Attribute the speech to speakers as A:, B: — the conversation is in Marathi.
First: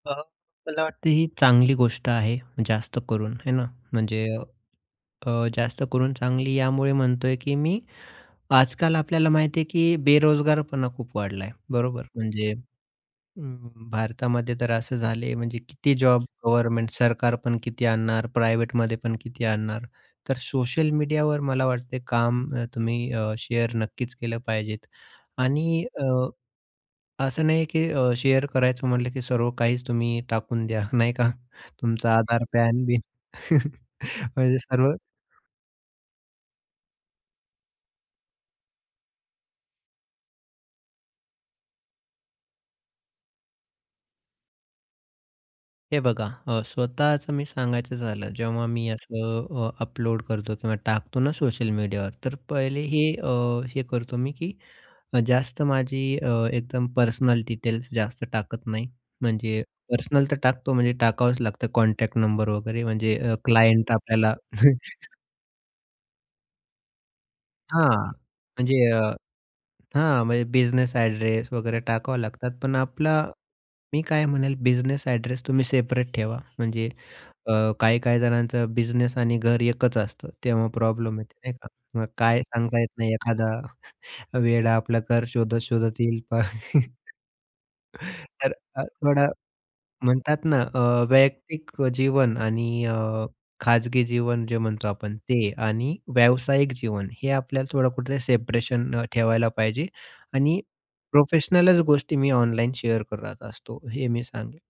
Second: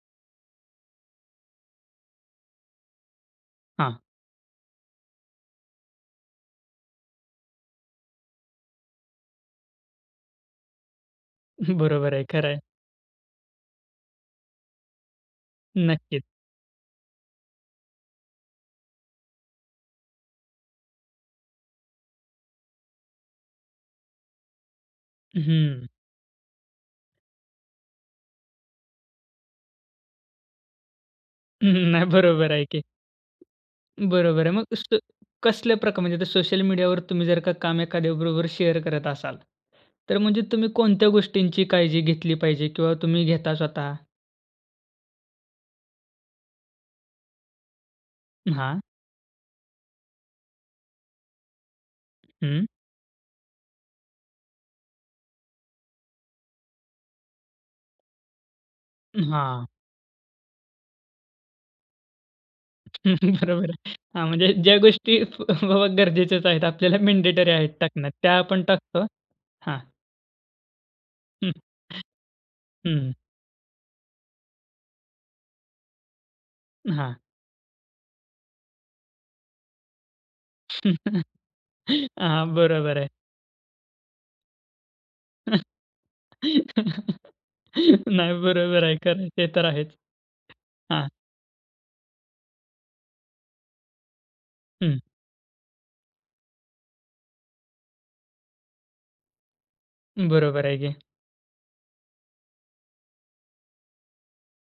A: अ, मला वाटतं ही चांगली गोष्ट आहे, जास्त करून आहे ना.
B: हां.
A: म्हणजे अ, जास्त करून चांगली अ, यामुळे म्हणतोय, की मी आजकाल आपल्याला माहिती आहे, की बेरोजगारपणा खूप वाढला आहे. बरोबर?
B: बरोबर आहे, खर
A: म्हणजे,
B: आहे.
A: अं, भारतामध्ये तर असं झालं आहे, म्हणजे किती जॉब
B: नक्कीच.
A: गव्हर्नमेंट, सरकारपण किती आणणार, प्रायव्हेटमध्ये पण किती आणणार? तर सोशल मीडियावर मला वाटतं, काम अ, तुम्ही शेअर नक्कीच केलं पाहिजेत. आणि
B: हं.
A: अ, असं नाही, की अ, शेअर करायचं म्हटलं, की सर्व काहीच तुम्ही टाकून द्या नाही का.
B: नाही.
A: तुमचा आधार,
B: बरोबर आहे की.
A: पॅन-बीन.
B: बरोबर आहे.
A: म्हणजे
B: मग अस
A: सर्व
B: कसल्या प्रक म्हणजे सोशल मीडियावर तुम्ही जर का काम एखाद्याबरोबर शेअर करत असाल, तर म्हणजे तुम्ही कोणत्या गोष्टींची काळजी घेतली पाहिजे किंवा तुम्ही घेता स्वतः?
A: हे बघा. अ, स्वतःचं मी सांगायचं झालं, जेव्हा
B: हां.
A: मी असं अ, अपलोड करतो किंवा टाकतो ना, सोशल मीडियावर, तर
B: हं.
A: पहिले हे, अ, हे करतो मी, की जास्त माझी अ, एकदम पर्सनल डिटेल्स जास्त टाकत नाही. म्हणजे
B: हां.
A: पर्सनल तर टाकतो. म्हणजे टाकावंच लागतं. कॉन्टॅक्ट नंबर वगैरे. म्हणजे
B: बरोबर
A: क्लायंट
B: आहे. हां,
A: आपल्याला
B: म्हणजे ज्या गोष्टी फ हो, हो गरजेच्याच आहेत, आपल्याला मँडेटरी आहेत, टाकन्यात.
A: हां.
B: त्या आपण
A: म्हणजे, अ
B: टाकतो हां.
A: हां, म्हणजे बिझनेस अ‍ॅड्रेस
B: हं.
A: वगैरे टाकावं लागतात. पण
B: हं.
A: आपला मी काय म्हणेल, बिझनेस अ‍ॅड्रेस तुम्ही सेपरेट ठेवा. म्हणजे
B: हां.
A: अ, काही-काही जणांचं बिझनेस आणि घर एकच असतं, तेव्हा प्रॉब्लेम येते, नाही का. मग काय
B: हां.
A: सांगता येत
B: बरोबर आहे.
A: नाही एखादा वेडा आपलं घर शोधत-शोधत येईल.
B: नाही,
A: तर, अ,
B: बरोबर आहे. खरंय.
A: थोडं,
B: ते तर आहेच.
A: म्हणतात ना अ,
B: हां.
A: वैयक्तिक जीवन आणि अ, खाजगी जीवन जे म्हणतो
B: हं.
A: आपण, ते आणि व्यावसायिक जीवन, हे आपल्याला थोडं कुठे सेपरेशन ठेवायला पाहिजे. आणि
B: बरोबर आहे की.
A: प्रोफेशनल गोष्टी मी ऑनलाईन शेअर करत असतो. हे मी सांगेल.